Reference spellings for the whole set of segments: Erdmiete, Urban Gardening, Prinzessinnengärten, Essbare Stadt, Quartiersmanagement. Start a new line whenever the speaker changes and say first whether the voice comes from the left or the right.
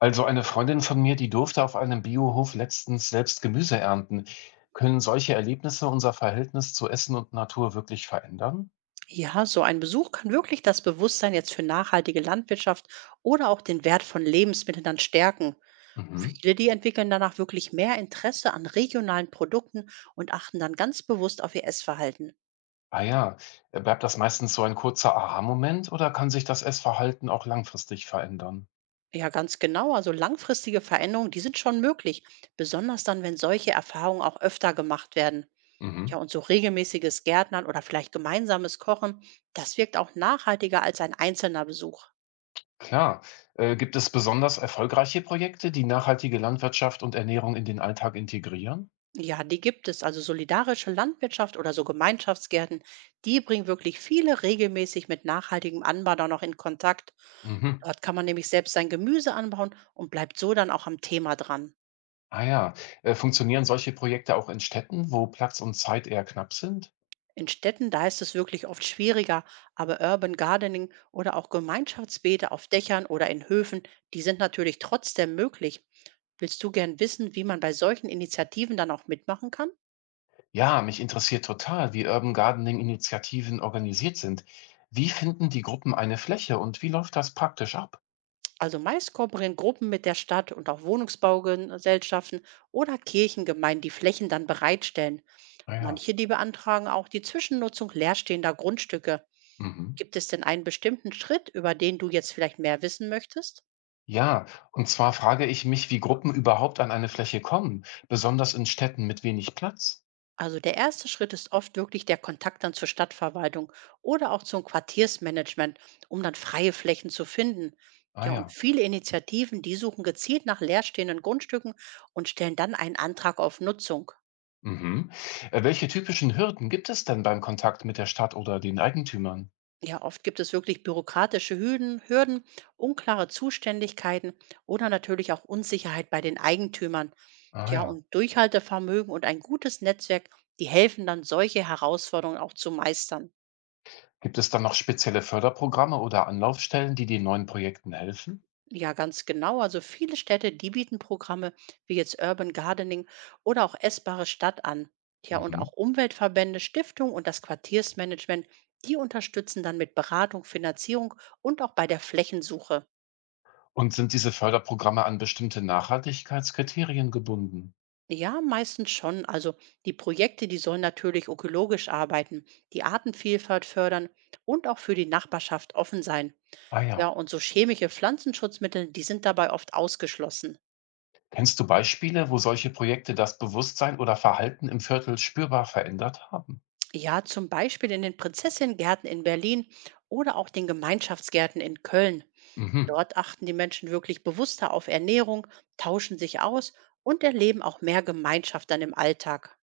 left: Also eine Freundin von mir, die durfte auf einem Biohof letztens selbst Gemüse ernten. Können solche Erlebnisse unser Verhältnis zu Essen und Natur wirklich verändern?
right: Ja, so ein Besuch kann wirklich das Bewusstsein jetzt für nachhaltige Landwirtschaft oder auch den Wert von Lebensmitteln dann stärken.
left: Mhm.
right: Viele, die entwickeln danach wirklich mehr Interesse an regionalen Produkten und achten dann ganz bewusst auf ihr Essverhalten.
left: Ah ja. Bleibt das meistens so ein kurzer Aha-Moment oder kann sich das Essverhalten auch langfristig verändern?
right: Ja, ganz genau. Also langfristige Veränderungen, die sind schon möglich, besonders dann, wenn solche Erfahrungen auch öfter gemacht werden. Ja,
left: Mhm.
right: und so regelmäßiges Gärtnern oder vielleicht gemeinsames Kochen, das wirkt auch nachhaltiger als ein einzelner Besuch.
left: Klar. Gibt es besonders erfolgreiche Projekte, die nachhaltige Landwirtschaft und Ernährung in den Alltag integrieren?
right: Ja, die gibt es. Also solidarische Landwirtschaft oder so Gemeinschaftsgärten, die bringen wirklich viele regelmäßig mit nachhaltigem Anbau dann noch in Kontakt.
left: Mhm.
right: Dort kann man nämlich selbst sein Gemüse anbauen und bleibt so dann auch am Thema dran.
left: Ah ja. Funktionieren solche Projekte auch in Städten, wo Platz und Zeit eher knapp sind?
right: In Städten, da ist es wirklich oft schwieriger, aber Urban Gardening oder auch Gemeinschaftsbeete auf Dächern oder in Höfen, die sind natürlich trotzdem möglich. Willst du gern wissen, wie man bei solchen Initiativen dann auch mitmachen kann?
left: Ja, mich interessiert total, wie Urban Gardening-Initiativen organisiert sind. Wie finden die Gruppen eine Fläche und wie läuft das praktisch ab?
right: Also meist kooperieren Gruppen mit der Stadt und auch Wohnungsbaugesellschaften oder Kirchengemeinden, die Flächen dann bereitstellen.
left: Ah ja.
right: Manche, die beantragen auch die Zwischennutzung leerstehender Grundstücke.
left: Mhm.
right: Gibt es denn einen bestimmten Schritt, über den du jetzt vielleicht mehr wissen möchtest?
left: Ja, und zwar frage ich mich, wie Gruppen überhaupt an eine Fläche kommen, besonders in Städten mit wenig Platz.
right: Also der erste Schritt ist oft wirklich der Kontakt dann zur Stadtverwaltung oder auch zum Quartiersmanagement, um dann freie Flächen zu finden.
left: Ah
right: Ja, und
left: ja.
right: viele Initiativen, die suchen gezielt nach leerstehenden Grundstücken und stellen dann einen Antrag auf Nutzung.
left: Mhm. Welche typischen Hürden gibt es denn beim Kontakt mit der Stadt oder den Eigentümern?
right: Ja, oft gibt es wirklich bürokratische Hürden, unklare Zuständigkeiten oder natürlich auch Unsicherheit bei den Eigentümern.
left: Ah
right: Ja,
left: ja.
right: und Durchhaltevermögen und ein gutes Netzwerk, die helfen dann, solche Herausforderungen auch zu meistern.
left: Gibt es dann noch spezielle Förderprogramme oder Anlaufstellen, die den neuen Projekten helfen?
right: Ja, ganz genau. Also viele Städte, die bieten Programme wie jetzt Urban Gardening oder auch Essbare Stadt an. Ja, und
left: Mhm.
right: auch Umweltverbände, Stiftungen und das Quartiersmanagement, die unterstützen dann mit Beratung, Finanzierung und auch bei der Flächensuche.
left: Und sind diese Förderprogramme an bestimmte Nachhaltigkeitskriterien gebunden?
right: Ja, meistens schon. Also die Projekte, die sollen natürlich ökologisch arbeiten, die Artenvielfalt fördern und auch für die Nachbarschaft offen sein.
left: Ah
right: Ja,
left: ja.
right: und so chemische Pflanzenschutzmittel, die sind dabei oft ausgeschlossen.
left: Kennst du Beispiele, wo solche Projekte das Bewusstsein oder Verhalten im Viertel spürbar verändert haben?
right: Ja, zum Beispiel in den Prinzessinnengärten in Berlin oder auch den Gemeinschaftsgärten in Köln.
left: Mhm.
right: Dort achten die Menschen wirklich bewusster auf Ernährung, tauschen sich aus und erleben auch mehr Gemeinschaft dann im Alltag.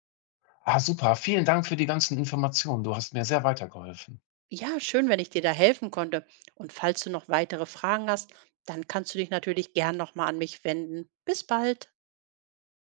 left: Ah, super. Vielen Dank für die ganzen Informationen. Du hast mir sehr weitergeholfen.
right: Ja, schön, wenn ich dir da helfen konnte. Und falls du noch weitere Fragen hast, dann kannst du dich natürlich gern nochmal an mich wenden. Bis bald.